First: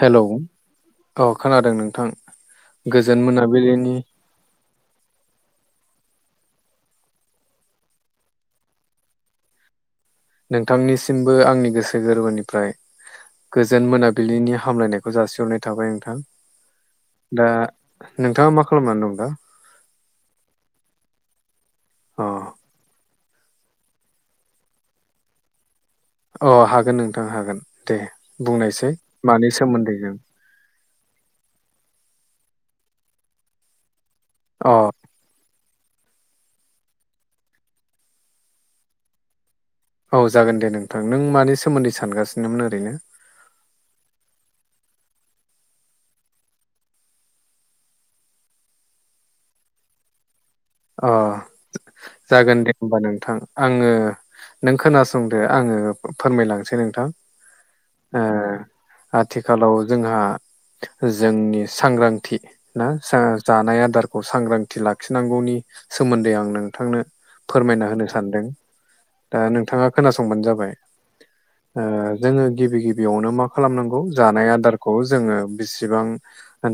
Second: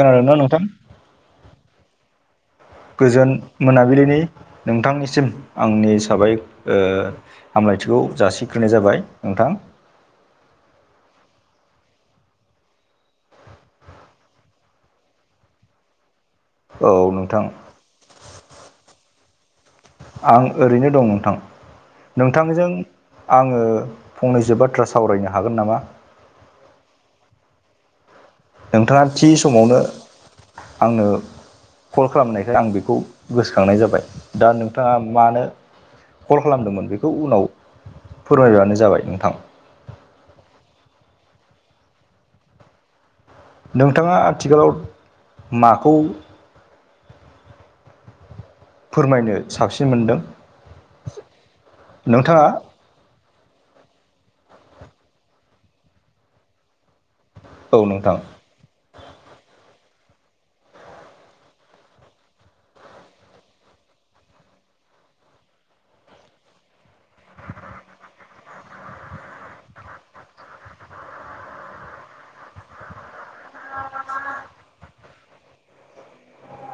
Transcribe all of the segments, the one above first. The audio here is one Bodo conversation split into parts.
हेल' नोंथां अ खोनादों नोंथां गोजोन मोनाबिलिनि नोंथांनिसिम आंनि हिसाबै ओ हामलायथिखौ जासिग्रोनाय जाबाय नोंथां। नोंथांनिसिमबो आंनि गोसो गोरबोनिफ्राय गोजोन मोनाबिलिनि हामलायनायखौ जासिहरनाय थाबाय नोंथां। औ नोंथां दा नोंथांङा मा खालामनानै दं दा? आं ओरैनो दं। नोंथां अ नोंथांजों आङो फंनैसो बाथ्रा सावरायनो हागोन नामा? अ हागोन नोंथां हागोन दे बुंनायसै नोंथाङा थि मानि समावनो सोमोन्दै जों आंनो कल खालामनायखाय आं बेखौ गोसोखांनाय जाबाय दा अ नोंथांङा मानो कल खालामदोंमोन बेखौ उनाव फोरमायबानो जाबाय नोंथां? औ जागोन दे नोंथां नों मानि सोमोन्दै सानगासिनोमोन ओरैनो नोंथांङा आथिखालाव माखौ फोरमायनो साबसिन मोनदों? अ नोंथाङा जागोन दे। होमबा नोंथां आंङो नों खोनासंदो आंङो फोरमायलांसै नोंथां। औ नोंथां ओ आथिखालाव जोंहा जोंनि सांग्रांथि ना जानाय आदारखौ सांग्रांथि लाखिनांगौनि सोमोन्दै आं नोंथांनो फोरमायना होनो सानदों? दा नोंथांङा खोनासंबानो जाबाय। ओ जोंङो गिबि गिबियावनो मा खालामनांगौ जानाय आदारखौ जोंङो बिसिबां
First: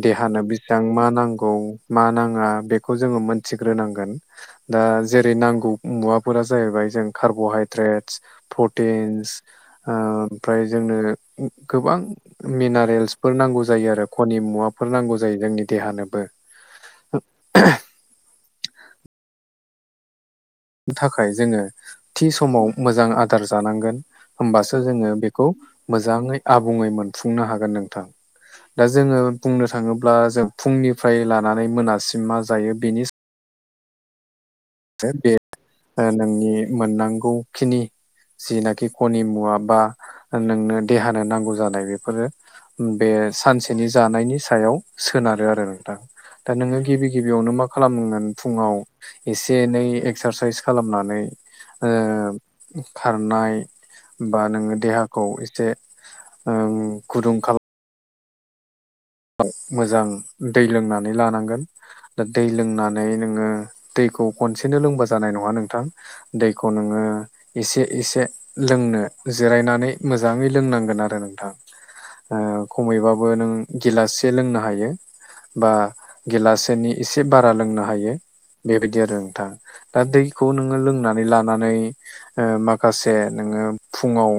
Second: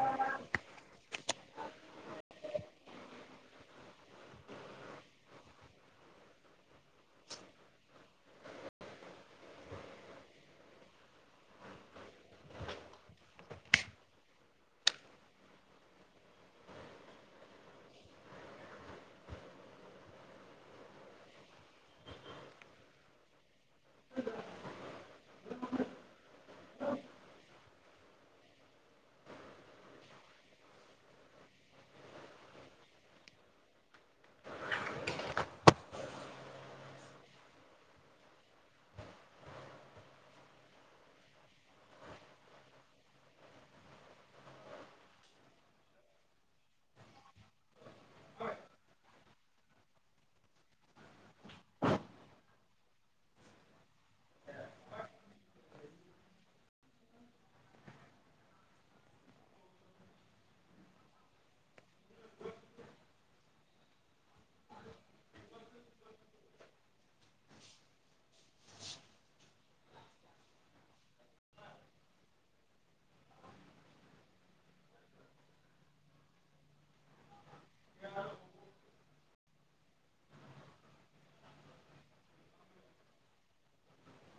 देहानो बेसेबां मा नांगौ मा नांङा बेखौ जोंङो मोनथिग्रोनांगोन। दा जेरै नांगौ मुवाफोरा जाहैबाय जों कार्बहायद्रेट। प्रटिन्स ओमफ्राय जोंनो गोबां। मिनारेल्सफोर नांगौ जायो आरो खनि मुवाफोर नांगौ जायो जोंनि देहानोबो। [unintelligible] [inaudible] -' थाखाय जोंङो थि समाव मोजां आदार जानांगोन। होमबासो जोङो बेखौ मोजाङै आबुङै मोनफुंनो हागोन नोंथां। दा जोङो बुंनो थाङोब्ला जों फुंनिफ्राय लानानै मोनासिम मा जायो बेनि बे ओ नोंनि मोननांगौखिनि जिनाखि खनि मुवा बा नोंनो देहानो नांगौ जानाय बेफोरो बे सानसेनि जानायनि सायाव सोनारो आरो नों दा दा नोङो गिबि गिबियावनो मा खालामगोन फुङाव एस एनै एक्सारसाइस खालामनानै ओ खारनाय बा नोङो देहाखौ एसे ओम गुदुं खालाम मोजां दै लोंनानै लानांगोन दा दै लोंनानै नोङो दैखौ खनसेनो लोंबा जानाय नङा नोंथां। दैखौनोङ एसे एसे लोंनो जिरायनानै मोजाङै लोंनांगोन आरो नोंथां खमैबाबो नों गिलाससो लोंनो हायो बा गिलासेोनि एसे बारा लोंनो हायो। बेबायदि आरो नोंथां दा दैखौ नोङो लोंनानै लानानै। माखासे नोङो फुङाव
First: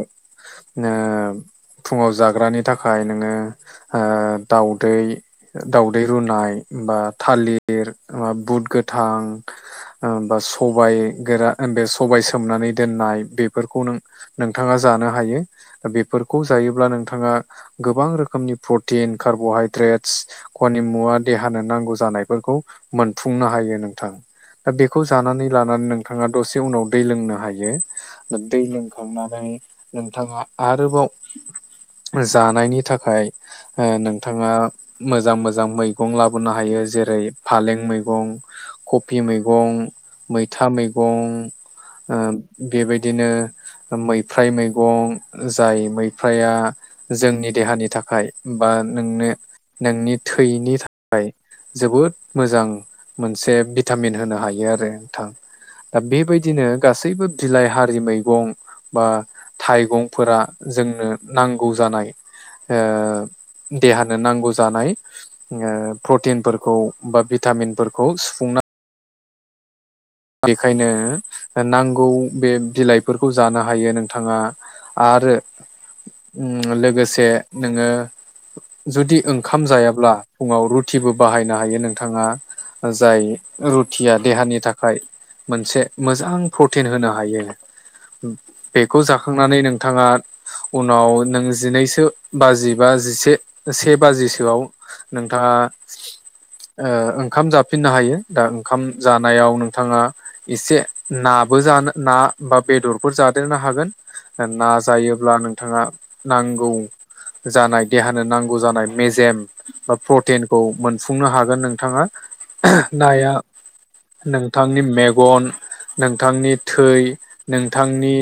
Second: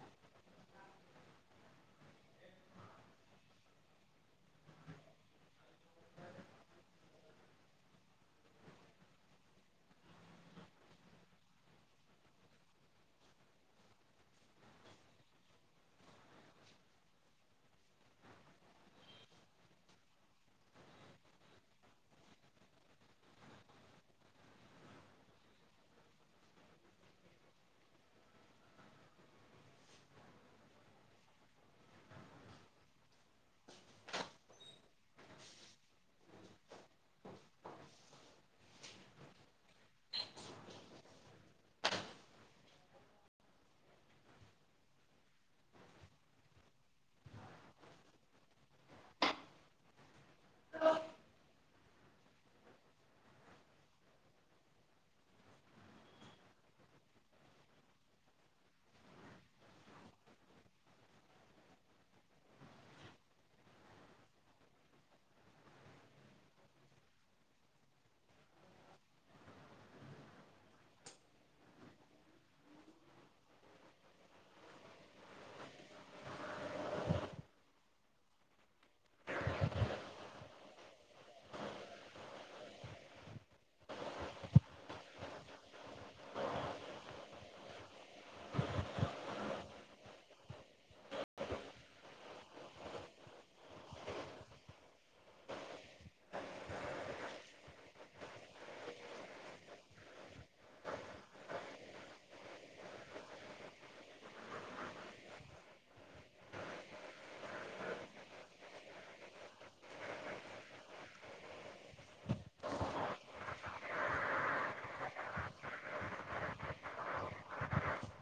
फुङाव जाग्रानि थाखाय नोङो दाउदै दाावदै रुनाय बा थालिर मा बुट गोथां बा सब गोरा बे सबाय सोमनानै दोननाय बेफोरखौ नों नोंथाङा जानो हायो बेफोरखौ जायोब्ला नोंथाङा गोबां रोखोमनि प्रटिन कार्ब'हायद्रेटस खनिमुवा देहानो नांगौ जानायफोरखौ मोनफुंनो हायो नोंथां दा बेखौ जानानै लानानै नोंथाङा दसे उनाव दै लोंनो हायो दै लोंखांनानै नोंथाङा आरोबाव। जानायनि थाखाय नोंथाङा मोजां मोजां मैगं लाबोनो हायो जेरै फालें मैगं कबि मैगं मैथा मैगं बेबायदिनो मैफ्रायाय मैगं जाय मैफ्राया जोंनि देहानि थाखाय थाखाय बा नोंनो नोंनि थैनि थाखाय जोबोद मोजां मोनसे भिटामिन होनो हायो आरो नोंथां। दा बेबायदिनो गासैबो बिलाइ हारि मैगं बा थाइगंफोरा जोंनो नांगौ जानाय देहानो नांगौ जानाय प्रटिनफोरखौ बा भिटामिनफोरखौ सुफुंनानै बेखायनो नांगौ बे बिलाइफोरखौ जानो हायो नोंथाङा आरो लोगोसे नोङो जुदि ओंखाम जायाब्ला फुङाव रुथिबो बाहायनो हायो नोंथाङा जाय रुथिया देहानि थाखाय मोनसे मोजां प्रटिन होनो हायो बेखौ जाखांनानै नोंथाङा उनाव नों जिनैसो बाजि बा जिसे से बाजिसोआव नोंथाङा ओंखाम जाफिननो हायो दा ओंखाम जानायाव नों नथाङा एसे नाबो जानो ना बा बेदरफोर जादेरनो हागोन नाजायोब्ला नोंथाङा नांगौ जानाय देहानो नांगौ जानाय मेजेम बा प्रटिनखौ मोनफुंनो हागोन नोंथाङा नाया नोंथांनि मेगन नोंथांनि थै नोंथांनि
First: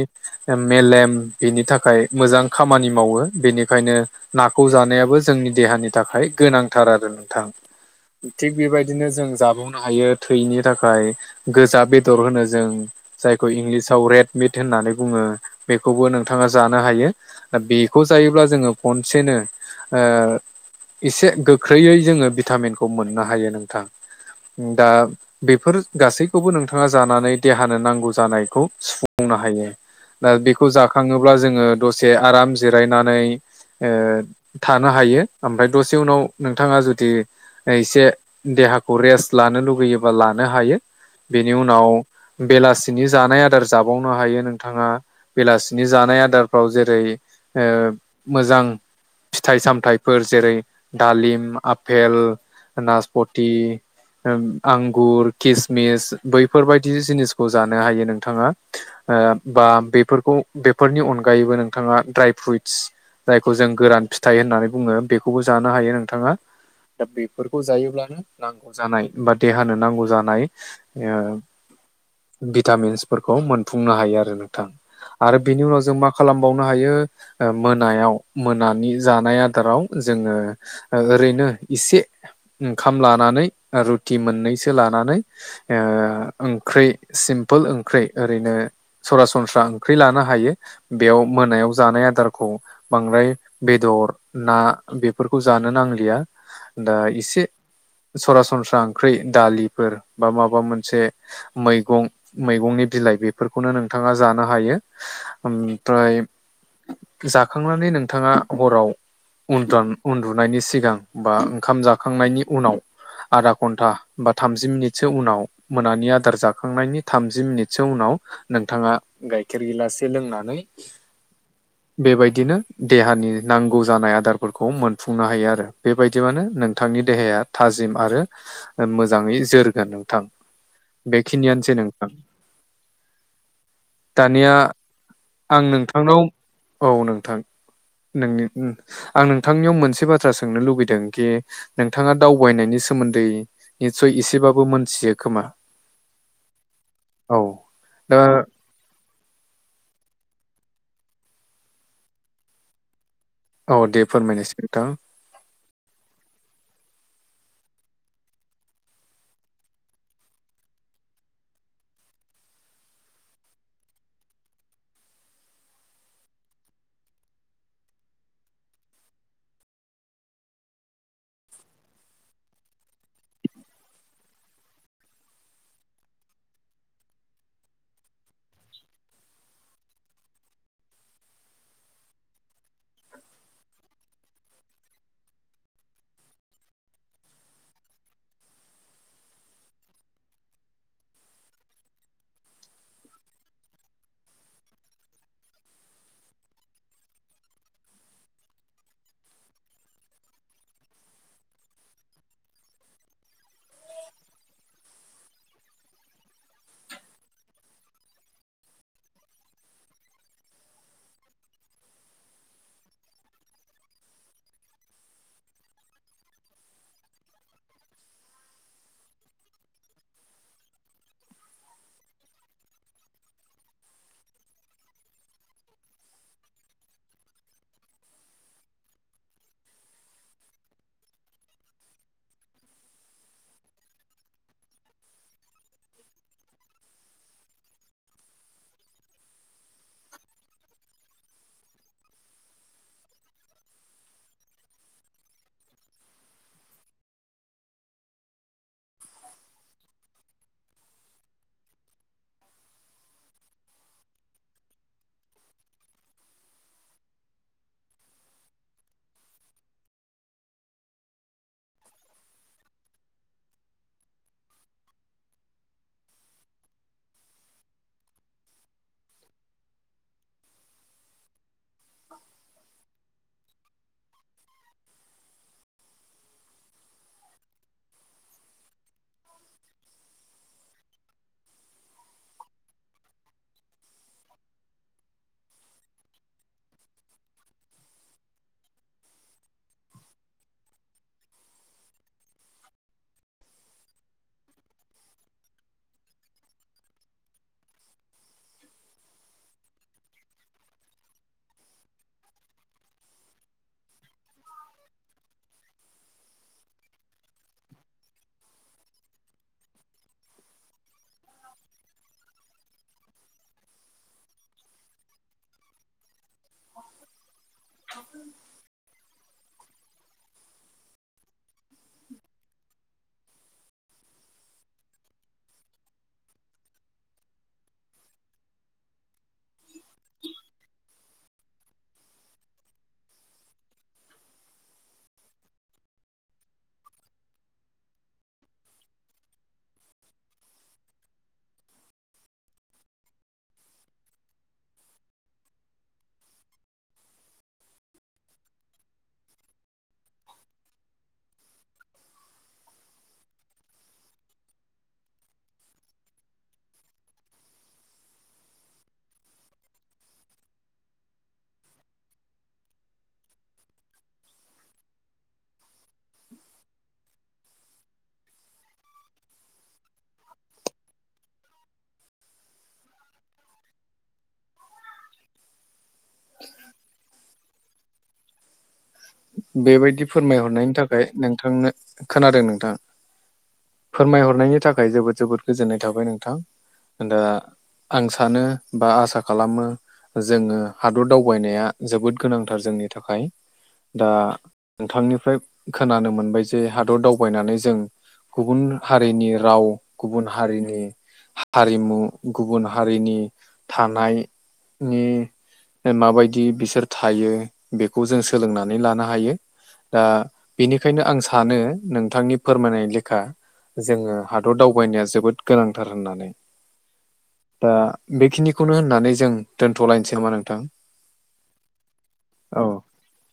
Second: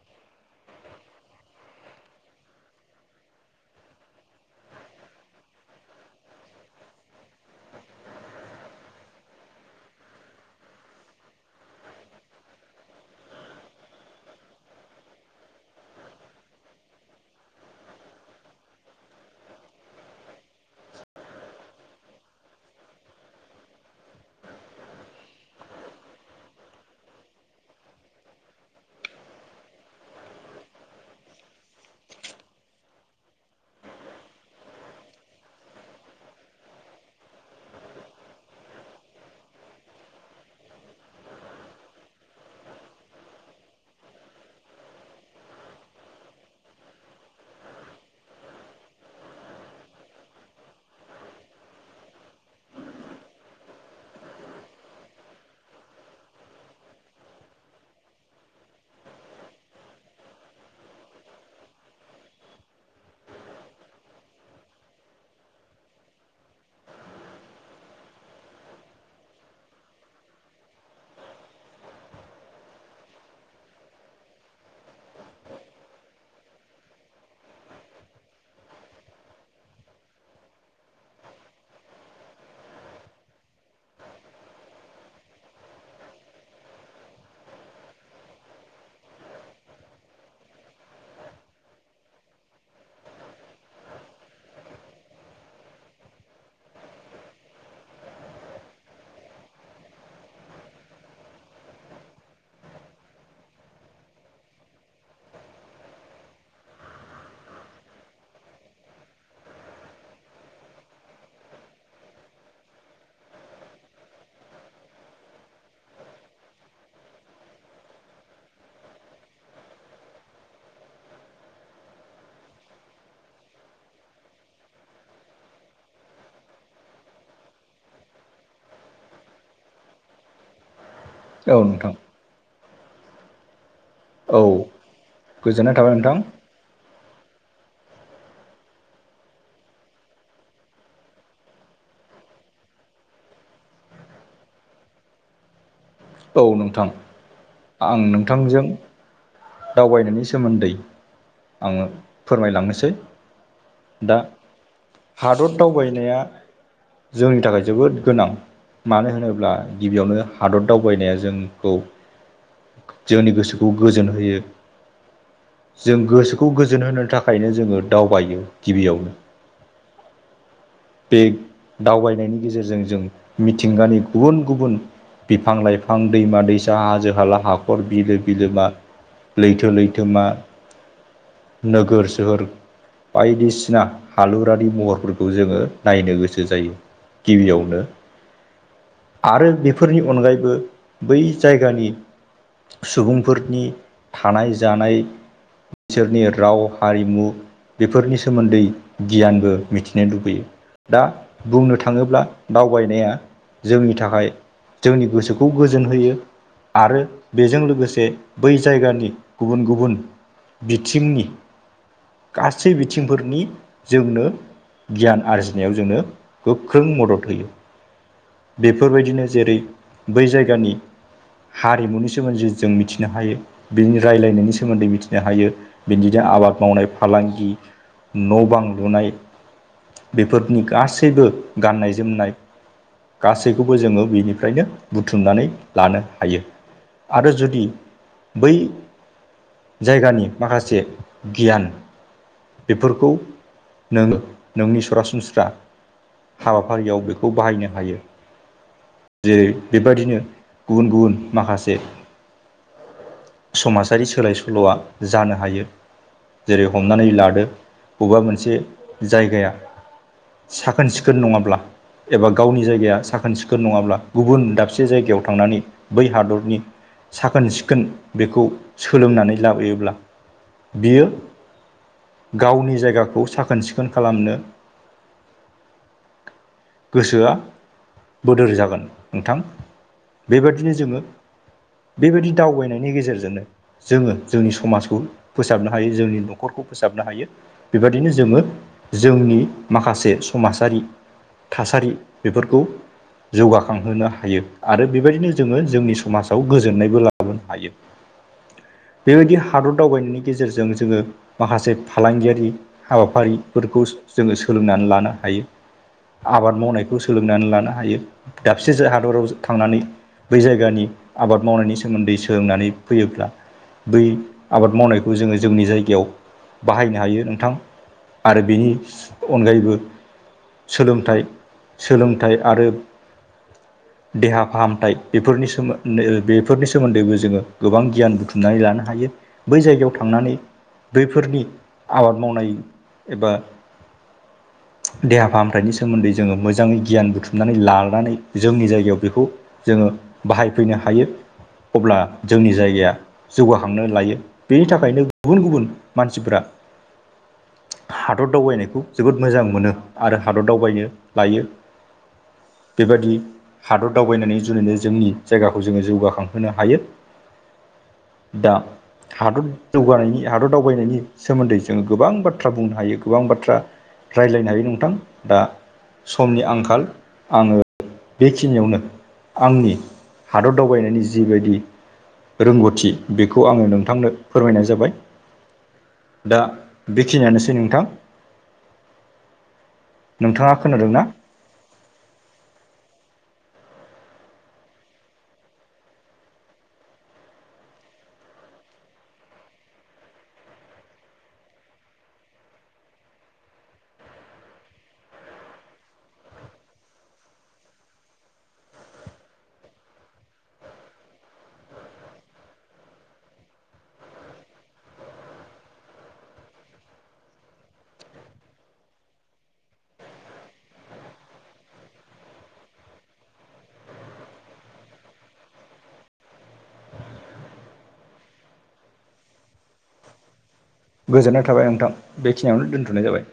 मेलेम बिनि थाखाय मोजां खामानि मावो बेनिखायनो नाखौ जानायाबो जोंनि देहानि थाखाय गोनांथार आरो नोंथां। थिग बेबायदिनो जों जाबावनो हायो थैनि थाखाय। गोजा बेदर होनो जों। जायखौ इंलिसाव रेड मिट होननानै बुङो बेखौबो नोंथाङा जानो हायो। बेखौ जायोब्ला जोङो खनसेनो ओ एसे गोख्रैयै जोङो भिटामिनखौ मोननो हायो नोंथां। दा बेफोर गासैखौबो नोंथाङा जानानै देहानो नांगौ जानायखौ सुफुंनो हायो। दा बेखौ जाखाङोब्ला जोङो दसे आराम जिरायनानै ओ थानो हायो ओमफ्राय दसे उनाव नोंथाङा जुदि एसे देहाखौ रेस्ट लानो लुुबैयोबा लानो हायो। बेनि उनाव बेलासिनि जानाय आदार जाबावनो हायो नोंथाङा। बेलासिनि जानाय आदारफ्राव जेरै मोजां फिथाइ सामथाइफोर जेरै दालिम आफेल नासपथि आंगुर किसमिस बैफोरबायदि जिनिसखौ जानो हायो नोंथाङा। बा बेफोरखौ बेफोरनि अनगायैबो नोंथाङा दड्राय फ्रुइटस जायखौ जों गोरान फिथाइ होननानै बुङो बेखौबो जानो हायो नोंथाङा। दा बेफोरखौ जायोब्लानो नांगौ जानाय बा देहानो नांगौ जानाय भिटामिन्सफोरखौ मोनफुंनो हायो आरो नोंथां। आरो बिनि उनाव जों मा खालामबावनो हायो मोनायाव मोनानि जानाय आदाराव जोङो ओरैनो इसे ओंखाम लानानै रुटि मोननैसो लानानै ओ ओंख्रै सिम्पोल ओंख्रै ओरैनो सरासनस्रा ओंख्रि लानो हायो बेयाव मोनायाव जानाय आदारखौ। बांद्राय बेदर ना बेफोरखौ जानो नांलिया। दा इसे सरासनस्रा ओंख्रि दालिफोर बा माबा मोनसे मैगं मैगंनि बिलाइ बेफोरखौनो नोंथाङा जानो हायो। ओमफ्राय जाखांनानै नोंथाङा हराव उन्द उन्दुनायनि सिगां बा ओंखाम जाखांनायनि उनाव आधा घन्टा बा थामजि मिनिट सो उनाव मोनानि आदार जाखांनायनि थामजि मिनिटसो उनाव नोंथाङा गाइखेर गिलासे लोंनानै [inaudible] बेबायदिनो देहानि नांगौ जानाय आदारफोरखौ मोनफुंनो हायो आरो बेबायदिबानो नों नोंथांनि देहाया थाजिम आरो मोजाङै जोर गोन नोंथां बेखिनियानोसै नोंथां। औ दानिया आं गोजोननाय थाबाय नोंथां नोंथांनाव औ नोंथां। नोंनि आं नोंथांनियाव मोनसे बाथ्रा सोंनो लुबैदों खि नोंथाङा दावबायनायनि सोमोन्दै निसय एसेबाबो मोनथियो खोमा। औ नोंथां औ आं दा नोंथांजों दावबायनायनि सोमोन्दै आङो फोरमायलांनोसै। औ दे दा फोरमायनोसै नोंथां। हादर दावबायनाया जोंनि थाखाय जोबोद गोनां। मानो होनोब्ला गिबियावनो हादर दावबायनाया जोंखौ जोंनि गोसोखौ गोजोन होयो। जों गोसोखौ गोजोन होनो थाखायनो जोङो दावबायो गिबियावनो। बे दावबायनायनि गेजेरजों जों मिथिंगानि गुबुन गुबुन बिफां-लाइफां, दैमा-दैसा, हाजो-हाला, हाखर, बिलो-बिलोमा लैथो-लैथोमा नोगोर सोहोर बायदिसिना हालुरारि महरफोरखौ जोङो नायनो गोसो जायो। गिबियावनो आरो बेफोरनि अनगायैबो बै जायगानि सुबुंफोरनि थानाय जानाय बिसोरनि राव हारिमु बेफोरनि सोमोन्दै गियानबो मिथिनो लुबैयो दा बुंनो थाङोब्ला दावबायनाया जोंनि थाखाय जोंनि गोसोखौ गोजोन होयो आरो बेजों लोगोसे बै जायगानि गुबुन गुबुन बिथिंनि गासै बिथिंफोरनि जोंनो गियान आरजिनायाव जोंनो गोख्रों मदद होयो बेफोरबायदिनो जेरै बै जायगानि हारिमुनि सोमोन्दै जों मिथिनो हायो बिनि रायजलायनायनि सोमोन्दै मिथिनो हायो बिदिनो आबाद मावनाय फालांगि न' बां लुनाय बेफोरनि गासैबो गाननाय जोमनाय गासैखौबो जोङो बेनिफ्रायनो बुथुमनानै लानो हायो आरो जुदि बै जायगानि माखासे गियान बेफोरखौ नोंङो नोंनि सरासनस्रा हाबाफारियाव बेखौ बाहायनो हायो जेरै बेबादिनो गुबुन गुबुन माखासे समाजारि सोलाय सोल'आ जानो हायो जेरै हमनानै लादो बबेबा मोनसे जायगाया साखोन सिखोन नङाब्ला एबा गावनि जायगाया साखोन सिखोन नङाब्ला गुबुन दाबसे जायगायाव थांनानै बै हादरनि साखोन सिखोन बेखौ सोलोंनानै लाबोयोब्ला बियो गावनि जायगाखौ साखोन सिखोन खालामनो गोसोआ बोदोर जागोन नोंथां बेबायदिनो जोङो बेबायदि दावबायनायनि गेजेरजोंनो जोङो जोंनि समाजखौ फोसाबनो हायो जोंनि न'खरखौ फोसाबनो हायो बेबदिनो जोङो जोंनि माखासे समाजारि थासारि बेफोरखौ जौगाखांहोनो हायो आरो बेबायदिनो जोङो जोंनि समाजाव गोजोननायबो लाबोनो हायो बेबायदि हादर दावबायनायनि गेजेरजों जोङो माखासे फालांगियारि हाबाफारिफोरखौ जोङो सोलोंनानै लानो हायो आबाद मावनायखौ सोलोंनानै लानो हायो दाबसे हादराव थांनानै बै जायगानि आबाद मावनायनि सोमोन्दै सोलोंनानै फैयोब्ला बै आबाद मावनायखौ जोङो जोंनि जायगायाव बाहायनो हायो नोंथां आरो बेनि अनगायैबो सोलोंथाइ सोलोंथाइ आरो [inaudible] देहा फाहामथाय बेफोरनि सोम ओ बेफोरनि सोमोन्दैबो जोङो गोबां गियान बुथुमनानै लानो हायो बै जायगायाव थांनानै बैफोरनि आबाद मावनाय एबा [inaudible] देहा फाहामथायनि सोमोन्दै जोङो मोजाङै गियान बुथुमनानै लानानै जोंनि जायगायाव बेखौ जोङो बाहायफैनो हायो अब्ला जोंनि जायगाया जौगाखांनो लायो बेनि थाखायनो गुबुन गुबुन मानसिफोरा हादर दावबायनायखौ जोबोद मोजां मोनो आरो हादर दावबायनो लायो बेबायदि हादर दावबायनायनि जुनैनो जोंनि जायगाखौ जोङो जौगाखांहोनो हायो दा हादर जौगानायनि हादर दावबायनायनि सोमोन्दै जोङो गोबां बाथ्रा बुंनो हायो गोबां बाथ्रा रायज्लायनो हायो नोंथां दा समनि आंखाल आङो बेखिनियावनो आंनि हादर दावबायनायनि जिबायदि रोंगौथि बेखौ आङो नोंथांनो फोरमायनाय जाबाय। दा बेखिनियानोसै नोंथां। बेबायदि नोंथाङा फोरमायहरनायनि खोनादोंना थाखाय नोंथांनो, खोनादों नोंथाङा? फोरमायहरनायनि थाखाय जोबोद जोबोद गोजोननाय थाबाय नोंथां। दा आं सानो बा आसा खालामो जोङो हादर दावबायनाया जोबोद गोनांथार जोंनि थाखाय दा नोंथांनिफ्राय खोनानो मोनबाय जे हादर दावबायनानै जों गुबुन हारिनि राव गुबुन हारिनि हारिमु गुबुन हारिनि थानायनि माबायदि बिसोर थायो बेखौ जों सोलोंनानै लानो हायो। दा बेनिखायनो आं सानो नोंथांनि फोरमायनाय लेखा जोङो हादर दावबायनाया जोबोद गोनांथार होननानै दा बेखिनिखौनो होननानै जों दोनथ'लायनोसै नामा नोंथां? गोजोननाय थाबाय नोंथां औ बेखिनियावनो दोन्थ'नाय जाबाय।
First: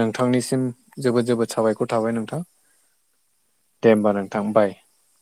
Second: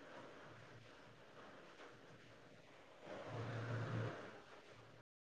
नोंथांनिसिम जोबोद जोबोद साबायखर थाबाय नोंथां दे होमबा नोंथां बाय।